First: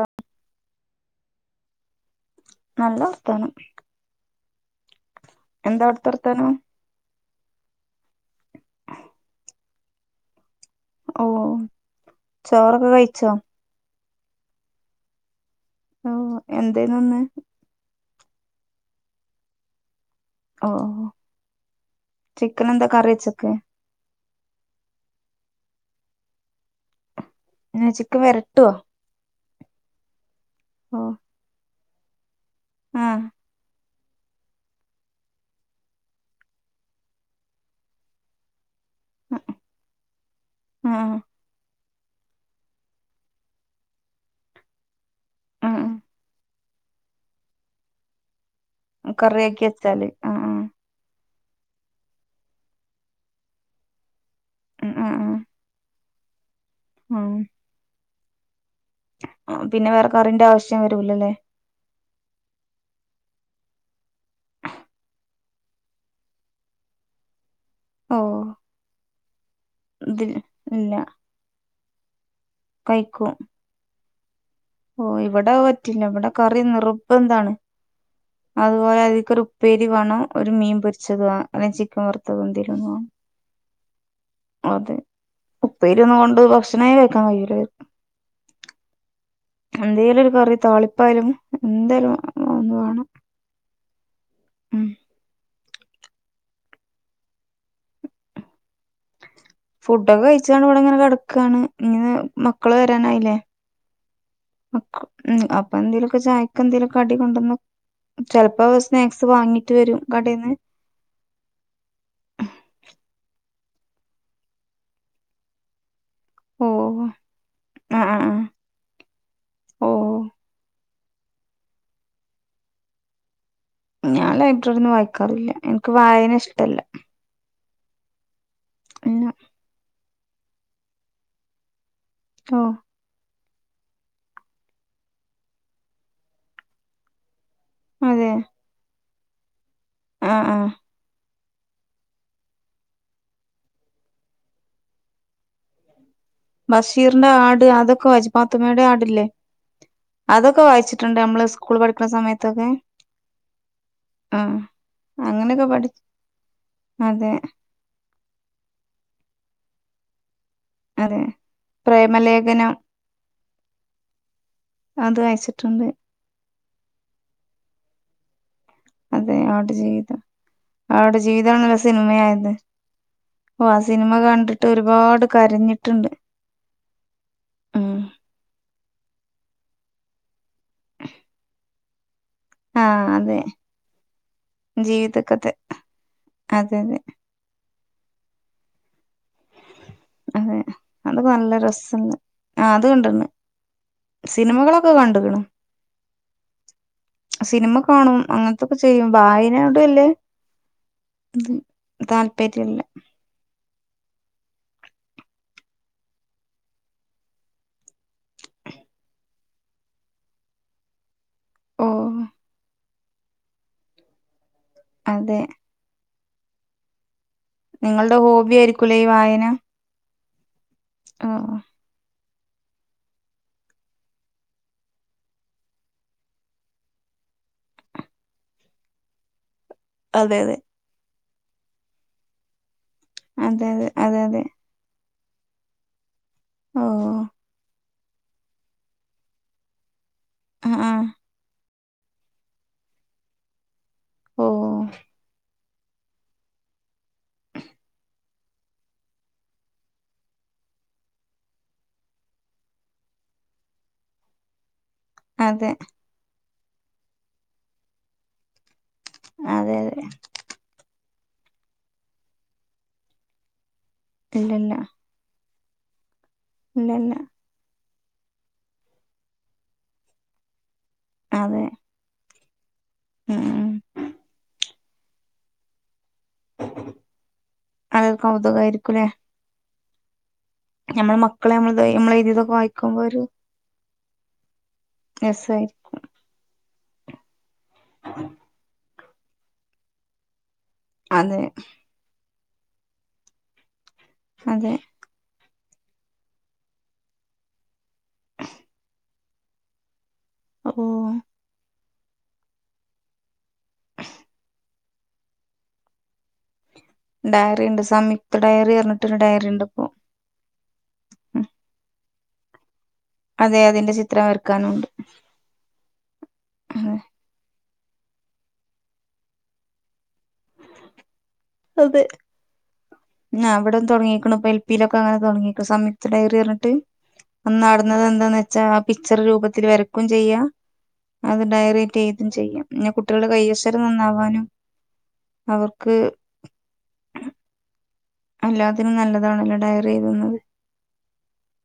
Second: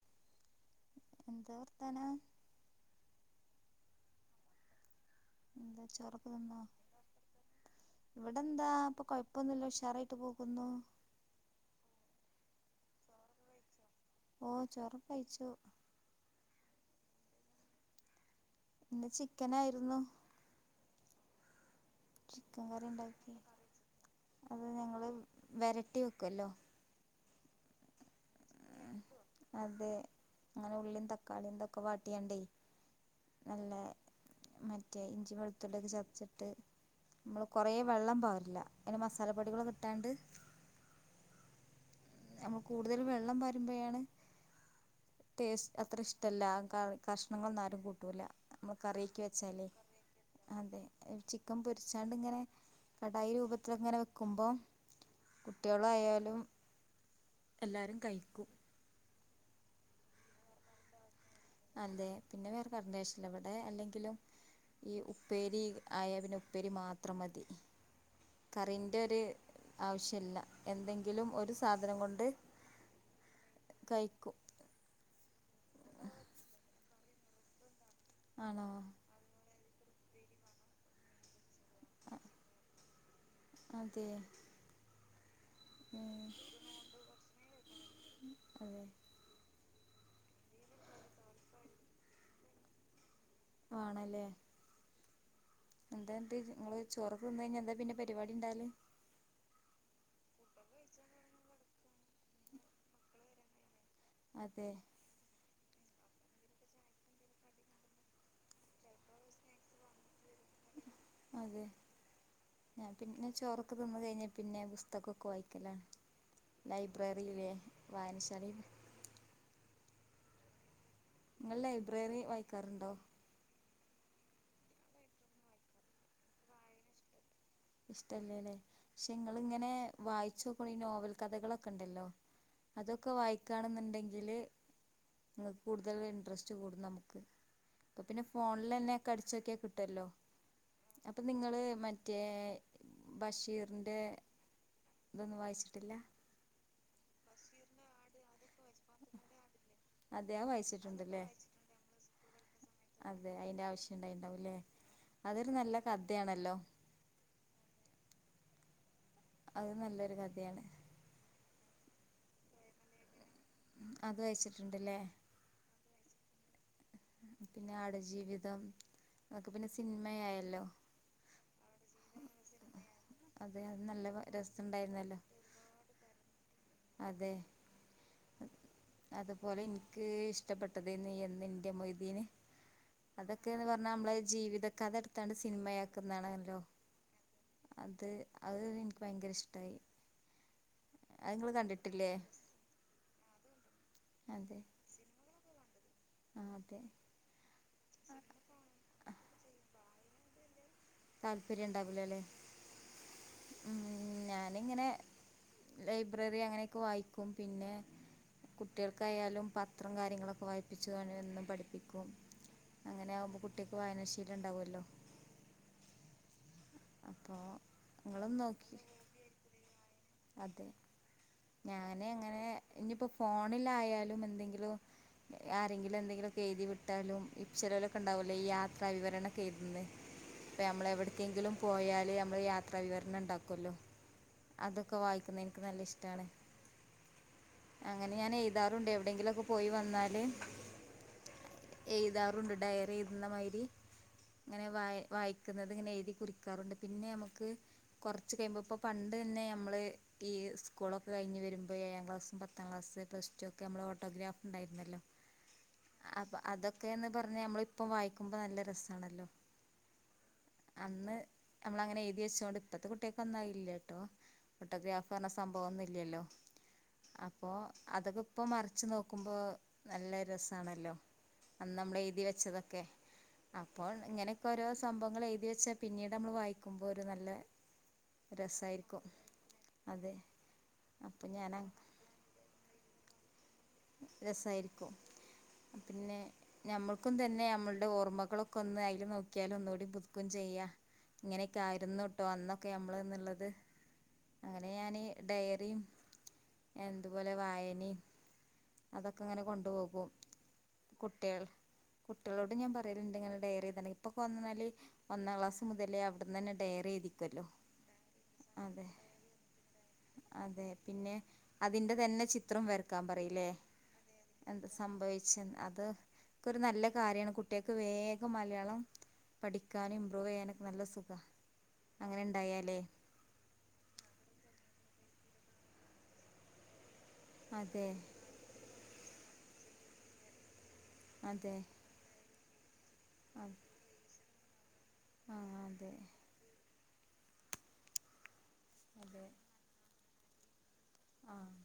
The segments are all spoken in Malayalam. ആഹ എന്താ വർത്താന നല്ല ഒത്താന എന്താ ചോറൊക്കെ അവിടെത്തെർത്താനോ തിന്നോ ഇവിടെ എന്താ ഇപ്പൊ കൊഴപ്പൊന്നുമല്ല ഉഷാറായിട്ട് പോകുന്നു ഓ ചോറൊക്കെ കഴിച്ചോ ഓ ചൊറു കഴിച്ചു ഓ എന്തേെന്നന്ന് എെ ചിക്കന ആായിരുന്നു ഓ ചിക്കൻ എന്താ കറി വച്ചൊക്കെ അത് ഞങ്ങള് വരട്ടി വെക്കല്ലോ എന്നെച്ചക്ക് വര അതെ അങ്ങനെ ഓ ഉള്ളിയും തക്കാളിയന്തൊക്കെ വാട്ടിയണ്ടേ ആഹ് നല്ല മറ്റേ ഇഞ്ചി വെളുത്തടെൊക്കെ ചതച്ചിട്ട് നമ്മള് കൊറെേ വെള്ളം പാവില്ല ഇെ മസാലപ്പൊടികള കിട്ടാണ്ട് ആഹ് നമ്മൾ കൂടുതൽ വെള്ളം വരുമ്പോഴാണ് ടേസ്റ്റ് അത്ര ആഹ് ഇഷ്ടല്ല കണങ്ങളൊന്നും ആരും കൂട്ടൂല നമ്മ കറിക്ക് കറിയാക്കി വെച്ചാലേ വെച്ചാല് ആഹ് ആഹ് അതെ ക്ക പൊരിച്ചാണ്ട് ഇങ്ങനെ കടായി രൂപത്തിങ്ങനെ വെക്കുമ്പോ ഉം ആഹ് ആഹ് കുട്ടികളയ എല്ലരും കഴിക്കും ആ പിന്നെ വേറെക്കറിന്റെ ആവശ്യം വരൂലല്ലേ അതെ പിന്നെ വേറെ കറേഷല്ല ഇവിടെ അല്ലെങ്കിലും ഈ ഉപ്പേരി ആയ പിന്നെ ഉപ്പേരി മാത്രം മതി ഓ കറിന്റെ ഒരു ഇതിൽ ആവശ്യമല്ല എന്തെങ്കിലും ഒരു സാധനം കൊണ്ട് വൈക്കും തൈക്കു [unintelligible] ഓ ഇവിടെ പറ്റില്ല ഇവിടെ കറി നിറുബന്താണ് ആണോ അതുപോലെ അധിക്കരു പേരി വേണോ ഒരു മീൻ പൊരിച്ചത് അല്ലെങ്കിൽ ചിക്കൻ വറുത്തതും തീരുന്ന അതെ അതെ ഉപ്പേയില ഒന്നും ഉം. കൊണ്ട് ഭക്ഷണമായി കേഴക്കാൻ കഴല്ല അതേ [unintelligible] എന്തെിലും ഒരു കറി താളിപ്പായാലും എന്തോലും ഒന്ന് വേണം ആണല്ലേ ഉം എന്താ എന്ത് നിങ്ങള് ചോറക്ക് നിന്ന കഴിഞ്ഞാ എന്താ പിന്നെ പരിപാടി ഉണ്ടാല് കുട്ടൊക്കെ കഴിച്ചണ്ട് ഇൂടെ ഇങ്ങനെ കിടക്കുകയാണ് ഇങ്ങനെ മക്കള് വരാനായില്ലേ അതെ [unintelligible] അപ്പ എന്തേലുമൊക്കെ ചായക്ക എന്തെേലൊക്ക അടി കൊണ്ടന്ന ചെപ്പോ സ്നാക്സ് വാങ്ങിട്ട് വരും കടേന്ന് അതെ ഞാൻ പിന്നെ ചോറക്ക തിന്ന കഴിഞ്ഞാൽ പിന്നെ പുസ്തകമൊക്കെ വായിക്കലാണ് ഓ ലൈബ്രറിയിലേ ആ ആ ആ വായനശാല ഓ നിങ്ങൾ ലൈബ്രറി വായിക്കാറുണ്ടോ ഞാൻ ലൈബ്രറിന്നന്ന് വായിക്കാറില്ല എനിക്ക് വായന ഇഷ്ടല്ല ഇഷ്ടല്ലേല്ലേ പക്ഷെ പിന്നെ നിങ്ങിങ്ങനെ വായിച്ചോക്ക ഈ നോവൽ കഥകളൊക്കെ ഉണ്ടല്ലോ ഓ അതൊക്കെ വായി ണണ്ടെങ്കില് കൂടുതൽ ഇന്ററസ്റ്റ് കൂടും നമുക്ക് അപ്പൊ പിന്നെ അതെ ഫോണിൽ തന്നെ അടിച്ചോക്കെ കിട്ടല്ലോ ആ ആ നിങ്ങള്ൾ മറ്റേ ബഷീറിന്റെ ഇതൊന്നും വായിച്ചിട്ടില്ല ബഷീറിന്റെ ആട് അതൊക്കെ വജിപ്പാത്തുമ്മയുടെ ആടില്ലേ അതെ അത് അതൊക്കെ വായിച്ചിട്ടുണ്ട് വായിച്ചിട്ടുണ്ടല്ലേ നമ്മള് സ്കൂൾ പഠിക്കണ സമയത്ത് അതെ അയിന്റെ ആ ആവശ്യംണ്ടായിണ്ടാവുംല്ലേ അങ്ങനെയൊക്കെ പഠ അതെ അത് നല്ലൊരു കഥയാണ് അതെ പ്രേമലേഖനം അത് വായിച്ചിട്ടുണ്ടല്ലേ അത് വായിച്ചിട്ടുണ്ട് പിന്നെ ആടെ ജീവിതം അതെ ആട് ജീവിതം ആട് ജീവിതണല്ല സിനിമയായത് അതെ ഓ ആ അത് നല്ല സിനിമ കണ്ടിട്ട് രസണ്ടായിരുന്നല്ലോ ഒരുപാട് കരഞ്ഞിട്ടുണ്ട് അതെ ഉം അതുപോലെ എനിക്ക് ഇഷ ഇഷ്ടപ്പെട്ടത് ന എന്ന് എറെ മൊയ്തീന് ആ അതെ അതൊക്കെന്ന് പറഞ്ഞ നമ്മളെ ജീവിതക്ക അത എടുത്താണ്ട് ജീവിതക്കഥ സിനിമയാക്കുന്നാണല്ലോ അതെ അതെ അത് അത് എനിക്ക് ഭയങ്കര ഇഷ്ടായി അതെ അതൊക്കെ അത് ഇങ്ങള് നല്ല രസല്ല കണ്ടിട്ടില്ലേ ആ അത് കണ്ടന്ന് സിനിമകളൊക്കെ കണ്ട കണം ആത സിനിമ കാണും അങ്ങനത്തൊക്കെ ചെയ്യും ഭായനോട അല്ലേ ഇത് താല്പര്യം ഉണ്ടാവൂലല്ലേ താല്പര്യല്ല ഞാനിങ്ങനെ ലൈബ്രറി അങ്ങനെയൊക്കെ വായിക്കും പിന്നെ കുട്ടികൾക്കായാലും പത്രം കാര്യങ്ങളൊക്കെ വായിപ്പിച്ചുും ഓ പഠിപ്പിക്കും അങ്ങനെ ആകുമ്പോ കുട്ടിക്ക് വായനാശീൽ ഉണ്ടാവുംലോ അതെ അപ്പോൾ നിങ്ങളുടെ നിങ്ങളും ഹോബി നോക്കി ആയിരിക്കൂല്ലേ വായന അതെ ഓ ഞാനെ എങ്ങനെ ഇനിയിപ്പോ ഫോണിലായാലും എന്തെങ്കിലും- ആരെങ്കിലും എന്തെങ്കിലുയൊക്കെ എഴുതി വിട്ടാലും ഈ ചെലവരൊക്ക ഉണ്ടാവല്ലേ യാത്ര വിവരണൊക്കെ- എുതി അതെ അതെ എങ്കിലും പോയാല് നമ്മള് യാത്രാവിവരണം അതെ ഉണ്ടാക്കുല്ലോ അതെ അതെ അതെ അത് ഒക്കെ വായിക്കുന്ന എനിക്ക് നല്ല ഇഷ്ട്ടാണ്. ഓ അങ്ങനെ ഞാൻ എഴുതാറുണ്ട്. എവിടെയെങ്കിലും ഒക്കെ പോയി വന്നാല് ആഹ എഴുതാറുണ്ട് ഡയറി എഴുതുന്ന മാതിരി ഓ ഇങ്ങനെ വ വായി ക്കുന്നത് ഇങ്ങനെ എഴുതി കുറിക്കാറുണ്ട് പിന്നെ നമുക്ക് കുറച്ച് കഴിയുമ്പോ ഇപ്പ പണ്ട് തന്നെ [unintelligible] നമ്മള് ഈ സ്കൂളൊക്കെ കഴിഞ്ഞ് വരുമ്പയെ ഏഴാം ക്ലാസും, പത്താം ക്ലാസ്, പ്ലസ് ടു, ഒക്കെ നമ്മ ഓട്ടോഗ്രാഫ് ഉണ്ടായിരുന്നല്ലോ. അതെ. ക്കന്ന് പറഞ്ഞ ഞമ്മളിപ്പം വായിക്കുമ്പോ നല്ല രസം അതെ അതെ നമ്മള അങ്ങനെ എഴതി വച്ചോണ്ട് ഇപ്പഴത്തെ കുട്ട്യാക്കൊന്നും അത് ഇല്ല്യാട്ടോ ഓട്ടോഗ്രാഫ് പറഞ്ഞ സംഭവം ഒന്നും ഇല്ലല്ലോ? ഇന്നന്നെ അപ്പോ അതൊക്കെ ഇപ്പ മറിച്ച് നോക്കുമ്പോ നല്ല രസാണല്ലോ അതെ അന്ന് നമ്മൾ എഴുതി വെച്ചത്. ക്കെ ഉം ഉം അപ്പോൾ ഇങ്ങനെയൊക്കെ ഓരോ സംഭവങ്ങൾ എഴുതി വെച്ചാ പിന്നീ നമ്മൾ വായിക്കുമ്പോൾ ഒരു നല്ല അതൊരു രസമായിരിക്കും അത് നമ്മൾ അപ്പൊ ഞാൻ മക്കളെ നമ്മള് നമ്മളെ എഴതിതൊക്കെ വായിക്കുമ്പോ ഒരു രസായിരിക്കും രസായി പിന്നെ ഞമ്മൾക്കും തന്നെ നമ്മളുടെ ഓർമ്മകളൊക്കെ ഒന്ന് അയി നോക്കിയല് ഒന്കൂടി പുതുക്കും ചെയ്യാ. അതെ ഇങ്ങനെയൊക്കെ ആയിരുന്നു അന്നൊക്കെ നമ്മളെന്നുള്ളത്, അങ്ങനെ അതെ ഞാന് ഡയ എന്തുപോലെ വായനയും [unintelligible] അതൊക്കെ ഇങ്ങനെ കൊണ്ടുപോകും. ഓ കുട്ടികൾ കുട്ടികളോടും ഞാൻ പറയലുണ്ട് ഇങ്ങനെ ഡയറിഎഴുതണം. ഇപ്പൊകൊന്നന്നാല് ഒന്നാം ക്ലാസ് മുതലേ അവിടന്നന്നെ ഡയറി ഉണ്ട് സംയുക്ത ഡയറി അതെ എന്നുപറഞ്ഞിട്ട് ഒരു ഡയറി ഉണ്ട് ഇപ്പോ അതെ. പിന്നെ ഉം. അതിന്റെ തന്നെ ചിത്രം വരക്കാൻ പറയില്ലേ? അതെ അതിന്റെ ചിത്രം എന്ത് വരക്കാനുണ്ട് സംഭവിച്ചേന്ന് അതൊക്കെ ഒരു നല്ല അതെ കാര്യമാണ് കുട്ട കുട്ടിയക്ക് വേഗം മലയാളം പഠിക്കാനും ഇമ്പ്രൂവ് ചെയ്യാനും അതെ ആ അവിട തുടങ്ങിക്കണ് പ്പിലൊക്കെ അങ്ങനെ തുടങ്ങി സംയുക്ത ഡയറിറഞ്ഞിട്ട് അതെ നടന്നത് എന്താന്ന് വെച്ചാ പിക്ചർ രൂപത്തിൽ വരക്കുകയും ചെയ്യാം അത് അതെ ഡയറി ചെയ്തും [unintelligible] ചെയ്യാം പിന്നെ കുട്ടികളുടെ അ കൈയക്ഷരം നന്നാവാനും ആ അതെ അവർക്ക് എല്ലാത്തിനും നല്ലതാണല്ലോ ഡയറി എഴുതുന്നത് ആഹ്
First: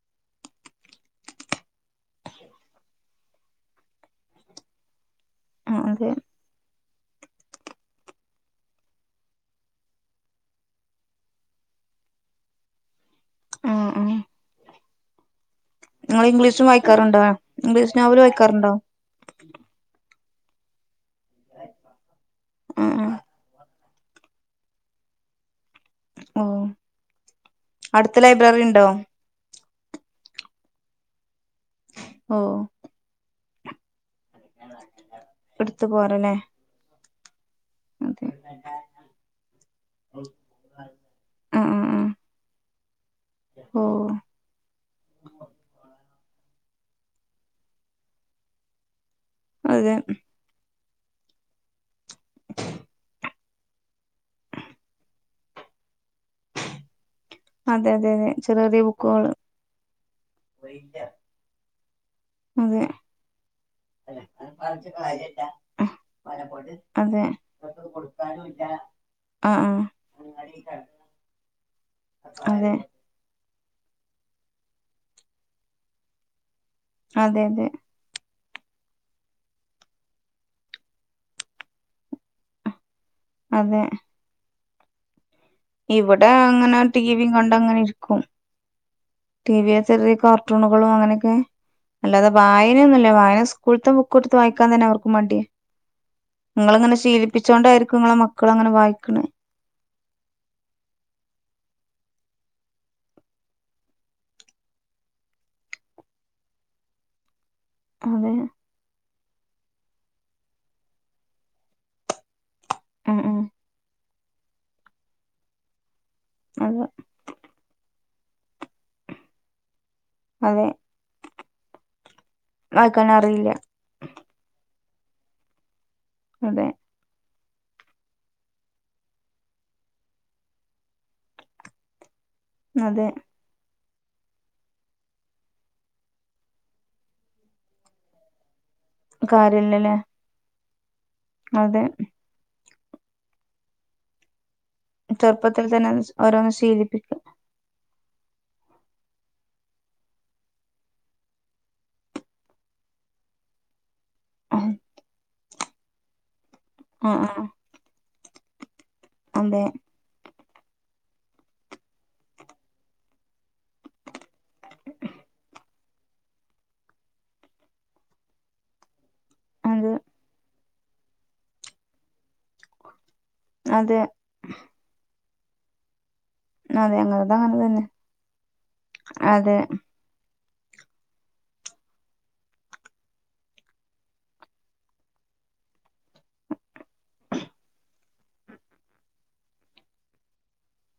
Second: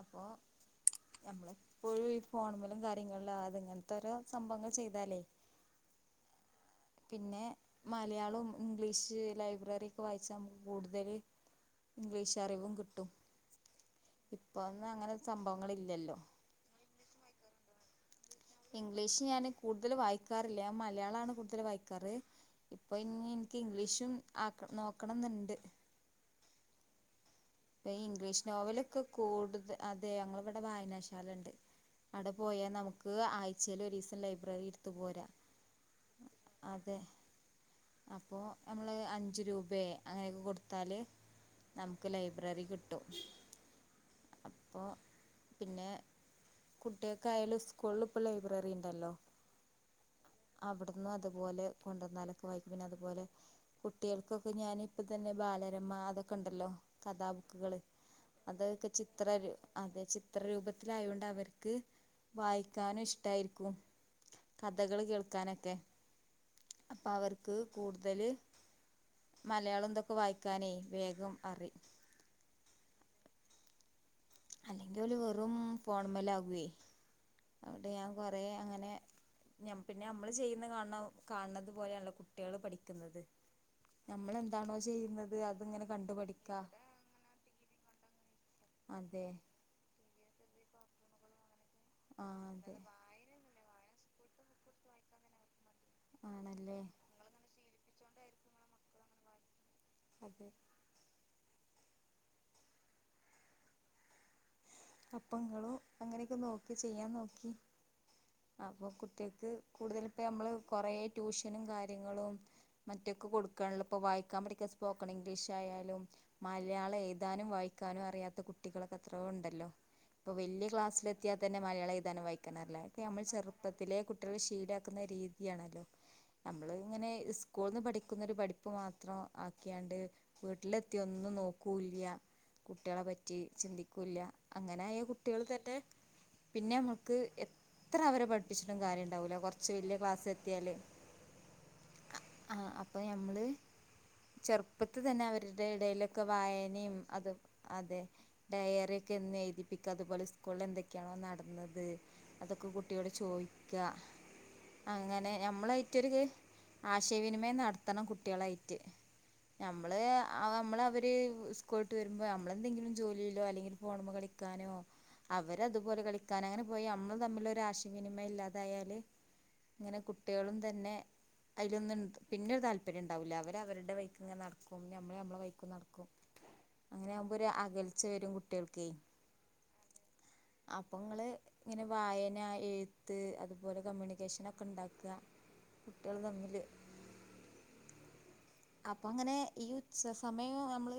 അപ്പോ നമ്മള പ്പോഴും ഈ ഫോൺമലും കാര്യങ്ങളിലാ അത് ഇങ്ങനത്തെരോ സംഭവങ്ങൾ ചെയ്താലേ ആ അതെ. പിന്നെ മലയാളം ഇംഗ്ലീഷ് ലൈബ്രറി ഒക്കെ വായിച്ച മുക്ക് കൂടുതൽ ഇംഗ്ലീഷ് അറിവും കിട്ടും. ആഹ് ആഹ് ഇപ്പൊന്നും അങ്ങനെ സംഭവങ്ങൾ ഇല്ലല്ലോ. നിങ്ങൾ ഇംഗ്ലീഷും വായിക്കാറുണ്ടോ [unintelligible] ഇംഗ്ലീഷ് ഞാന് കൂടുതൽ വായിക്കാറില്ല. മ മലയാളാണ് കൂടുതല് വായിക്കാറ്. ആഹ് ഇപ്പൊ ആഹ് ഇനി എനിക്ക് ഇംഗ്ലീഷ് ചും ആ നോക്കണം എന്നുണ്ട് മ്മ് ഇപ്പൊ ഇംഗ്ലീഷ് നോവലൊക്കെ കൂടുത അതെ ഞങ്ങളവിട വായനാശാലൊണ്ട്. അവിടെ ഓഹ് പോയാ നമുക്ക് ആയ്ചെൽ ഒരുസം ലൈബ്രറി ഇട്ത്ത് പോരാ എടുത്തു പോരല്ലേ അതെ അതെ അപ്പോ നമ്മള് അഞ്ച് രൂപെ അങ്ങനെക്കെ കൊടുത്താല് ആഹ് ആഹ് നമുക്ക് ആഹ് ലൈ ബ്രറി കിട്ടും ഓഹ് അപ്പോ പിന്നെ- കുട്ടികൾക്കായാലും സ്കൂളില് ഇപ്പ ലൈബ്രറി ഇണ്ടല്ലോ അതെ അവിട്ന്ന് അതുപോലെ കൊണ്ടന്നാലൊക്കെ വായിക്കും പിന്നെ അതുപോലെ കുട്ടികൾക്കൊക്കെ ഞാന്പ്പതന്നെ ബാലരമ അതൊക്കെണ്ടല്ലോ കഥാബുക്ക്കള് അതെ അതെ അതെ ചെറിയ ചെറിയ അതെക്കെ ബുക്കുകള് ചിത്രരു അതെ ചിത്രരൂപത്തിലായൊണ്ട് അവർക്ക് അതെ വായിക്കാനും ഇഷ്ടായിരിക്കും കഥകള് കേൾക്കാനൊക്കെ പലപ്പൊട് അപ്പോൾ അതെ ഓൽക്ക് കൊടുക്കാനുല്ല മലയാളും ന്തൊക്കെ വായിക്കാനേ വേഗം അറിം അതെ അല്ലെങ്കി ഓല് വെറും ഫോണ് മ്മലാകെ അതെ അതെ തേ അങ്ങനെ ഞ്ഞം പിന്നെ അമ്മള് ചെയ്യ്ന്നെ കാൻണം കാണ് ണത് പോലെണല്ലോ കുട്ട്യേള് പഠി ക്ക്ന്നത് അതെ നമ്മളെന്താണോ ചെയ്യ്ന്നത് അത് ഇവിടെ അങ്ങനെ ടിവിം കണ്ടങ്ങനെ ഇരിക്കും അതെ ടിവി ചെറിയ കാർ ട്ടുണുകളും അങ്ങനെക്കെ ആ അല്ലാതെ അതെ വായനന്നുല്ല വായന സ്കൂൾത്തെ ബു ക്ക്‌ട്ത്ത് വായിക്കാൻ തന്നെ അവർക്ക് മട്യാ ഇങ്ങള് ആണല്ലേ ഇങ്ങനെ ശീലിപ്പിച്ചോണ്ടായിരിക്കും ഇങ്ങളെ മ ക്കള് അങ്ങനെ വായിക്ക്ണെ അതെ അപ്പങ്ങളും അങ്ങനെക്കെ നോക്കി ചെയ്യാൻ നോക്കി അതെ അപ്പൊ കുട്ട്യാ ക്ക് കൂട്തല് ഇപ്പ നമ്മള് കൊറെ ട്യൂഷനും കാര്യങ്ങളും ഉം ഒറ്റക്ക് ഉം കൊട്കാണല്ലൊ ഇപ്പ വായിക്കാൻ പടിക്കാൻ സ്പോക്കൺ ഇംഗ്ലീഷ് ആയാലും അതെ മലയാളം എഴുതാനും വായിക്കാനും അറിയാത്ത കുട്ടികളെക്കെ എത്രോ ണ്ടല്ലോ ഇപ്പൊ അതെ വല്ല്യാ ക്ലാസിലെത്തിയാ തന്നെ മലയാളം എഴുതാനും വായിക്കാനും അറീല അതൊക്കെ വായിക്കാൻ നമ്മള് അറിയില്ല ചെറുപ്പത്തിലെ കുട്ട്യാളെ ശീല ക്ക്ന്ന രീതിയാണല്ലോ അതെ നമ്മള് ഇങ്ങനെ സ് സ്കൂൾന്ന് പഠിക്കുന്നൊരു പഠിപ്പ് മാത്രം ആക്കിയാണ്ട് വീട്ടിലെത്തിയാ ഒന്നും നോക്കൂല്ല്യ കുട്ട്യാളെ അതെ പറ്റി ചിന്തിക്കുല്ല അങ്ങനായ കുട്ട്യേള്തന്നെ പിന്നെമ്മക്ക് എത്ര അവരെ പട് പ്പിച്ചിട്ടും കാര്യണ്ടാവുല. കൊർച്ച് കാര്യല്ലല്ലേ വല്യ ക്ലാസ് എത്തിയാല്. അതെ. ആ അപ്പം നമ്മള് ചെർ പ്പത്ത് തന്നെ ചെറുപ്പത്തിൽ അവര്ടെ തന്നെ ഇടേലൊക്കെ ഓരോന്ന് വായനിം ശീലിപ്പിക്ക അത് അതെ ഡയറി ക്കെ എന്നു എഴുതിപ്പിക്ക. അതുപോലെ സ്കൂൾല് എന്തൊക്കെയാണോ നടന്നത് അതൊക്കെ കുട്ടിയോട് ചോദിക്ക ആ അങ്ങനെ നമ്മളായിറ്റൊരു ക് ആ ആശയവിനിമയം നടത്തണം കുട്ട്യാളായിട്ട്. അതെ നമ്മള് നമ്മള് അവര് സ്കൂൾട്ട് വരുമ്പോ നമ്മള എന്തെങ്കിലും ജോലിയിലൊ അല്ലെങ്കില് ഫോണ്മ്മ കളിക്കാനോ അവരതുപോലെ കളിക്കാന് അങ്ങനെ പോയി നമ്മള് തമ്മില് ഒരാശയവിനിമയ ഇല്ലാതായാല് അത് ഇങ്ങനെ കുട്ട്യാളും തന്നെ അയ്‌ലൊന്ന് പിന്നൊരു താല്പര്യണ്ടാവുല. അവര് അവര്ടെ അതെ വൈക്ക്ങ്ങ നട്ക്കും. നമ്മള് നമ്മളെ വൈക്കും നട്ക്കും. അതെ ഞങ്ങളത് അങ്ങനെയാവുമ്പൊരു അങ്ങനെ തന്നെ അകൽച്ച വരും കുട്ടിൾ അതെ. അപ്പൊങ്ങള് ഇങ്ങനെ വായന, എഴുത്ത് അതുപോലെ കമ്മ്യൂണിക്കേഷനൊക്കെ ണ്ടാക്ക. കുട്ട്യള് തമ്മില് അപ്പൊങ്ങനെ ഈ ഉച്ച സമയം അ മ്മള്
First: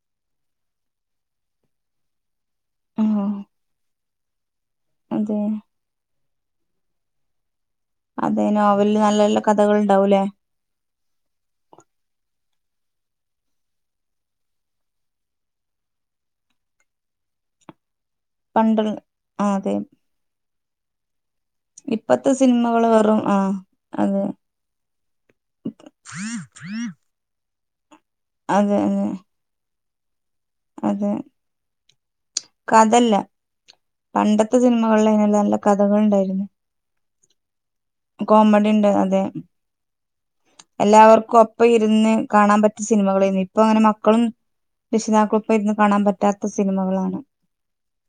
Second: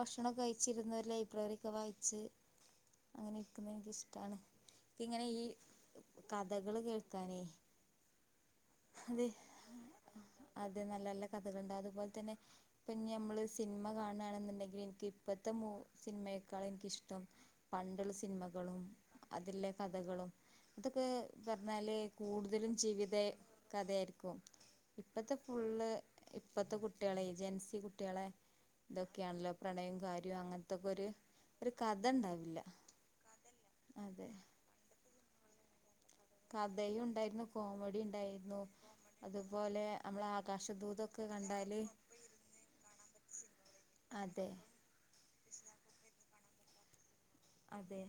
ഭക്ഷണക്കെ കഴിച്ചിര്ന്ന് ഒരു ലൈബ്രറിക്കെ വായിച്ച് ഉം അങ്ങനെ ഇര്ക്കുന്ന ഇൻക്കിഷ്ടാണ്. ഇക്ക് ഇങ്ങനെ അതെ ഈ കഥകള് കേൾക്കാനേ അതെ നോവല്ല് നല്ല അതെ നല്ല കഥകൾണ്ടാവൂലെ? [inaudible] ഇപ്പ ഞ്ഞ് നമ്മള് സിൻമ കാണണെന്നുണ്ടെങ്കിൽ ഇൻക്ക് ഇപ്പത്തെ മൂ സിൻമയെക്കാൾ എനിക്കിഷ്ടം പണ്ട്ള്ള സി സിൻമകളും പണ്ടുള്ള ആ അതിലെ അതെ കഥകളും അതൊക്കെ ക്കെർഞ്ഞാല് ഇപ്പത്തെ കൂടുതലും സിനിമകള് ജീവിത വെറും ആ അതെ കഥയാര്ക്കും. ഇപ്പത്തെ ഫുള്ള് ഇപ്പത്തെ കുട്ട്യേളെ ജൻസി കുട്ട്യേളെ അതെ അതെ ഇതൊക്കെയാണല്ലോ പ്രണയം കാര്യ അങ്ങൻത്തൊക്കൊരു അതെ ഒരു കഥണ്ടാ കഥല്ല. പണ്ടത്തെ സിനിമകളിലേന്യല്ലോ നല്ല കഥകൾ ഉണ്ടായിരുന്നു കഥയും ഉണ്ടായിരുന്നു കോമഡി ഉണ്ടായിരുന്നു. കോമഡി ഉണ്ട് അതെ അതുപോലെ അമ്മളെ ആകാശ എല്ലാവർക്കും ഒപ്പം ഇരുന്ന് കാണാൻ പറ്റി സിനിമകളേനി. ഇപ്പൊ അങ്ങനെ മക്കളും അതെ രക്ഷിതാകൊപ്പം ഇര്ന്ന് കാണാൻ പറ്റാത്ത സിനിമകളാണ്. അതെ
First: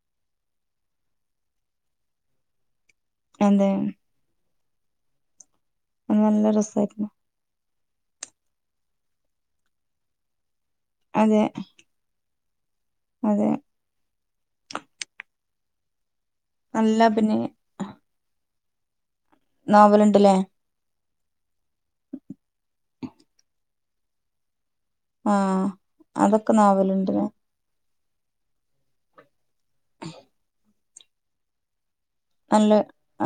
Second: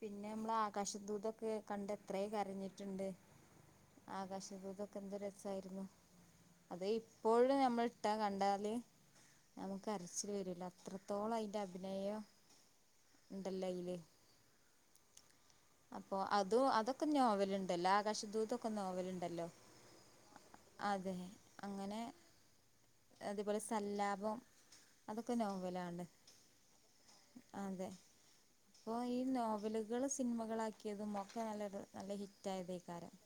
പിന്നെ അമ്മളെ ആകാശദൂതൊക്കെ കണ്ട് എത്രേ കരഞ്ഞി ഇണ്ട്. അതെ ആകാശദൂതൊക്കെ എന്ത രസായിരുന്നു. അത് നല്ല അത് രസായിരുന്നു ഇപ്പോഴും ഞമ്മൾട്ടാ കണ്ടാല് നമുക്ക് അര്ച്ചില് വരൂലേ. അത്രത്തോളം അതെ അയിന്റെ അഭിനയം അതെ ഉണ്ടല്ല അയ്ല് അപ്പൊ അതു നല്ല അതൊക്കെ അഭിനയ നോവല് ഇണ്ടല്ലോ. ആകാശദൂതൊക്കെ നോവല് ണ്ടല്ലോ. നോവലുണ്ടല്ലേ അതെ അങ്ങനെ അതുപോലെ സല്ലാപം അതൊക്കെ ആഹ് നോവലാണ് അതൊക്കെ നോവലുണ്ട് ലെ അപ്പൊ ഈ നോവലുകള് സിനിമകളാക്കിയതും ഒക്കെ നല്ല ര നല്ല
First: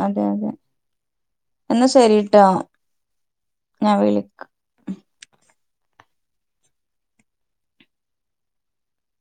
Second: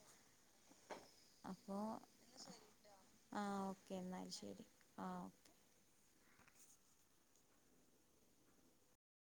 അതെ അതെ അപ്പോ എന്നാ ശരിട്ടോ ആഹ് ഓക്കേ ഞാൻ എന്നാ വിളി ശരി ആഹ് ഓക്കേ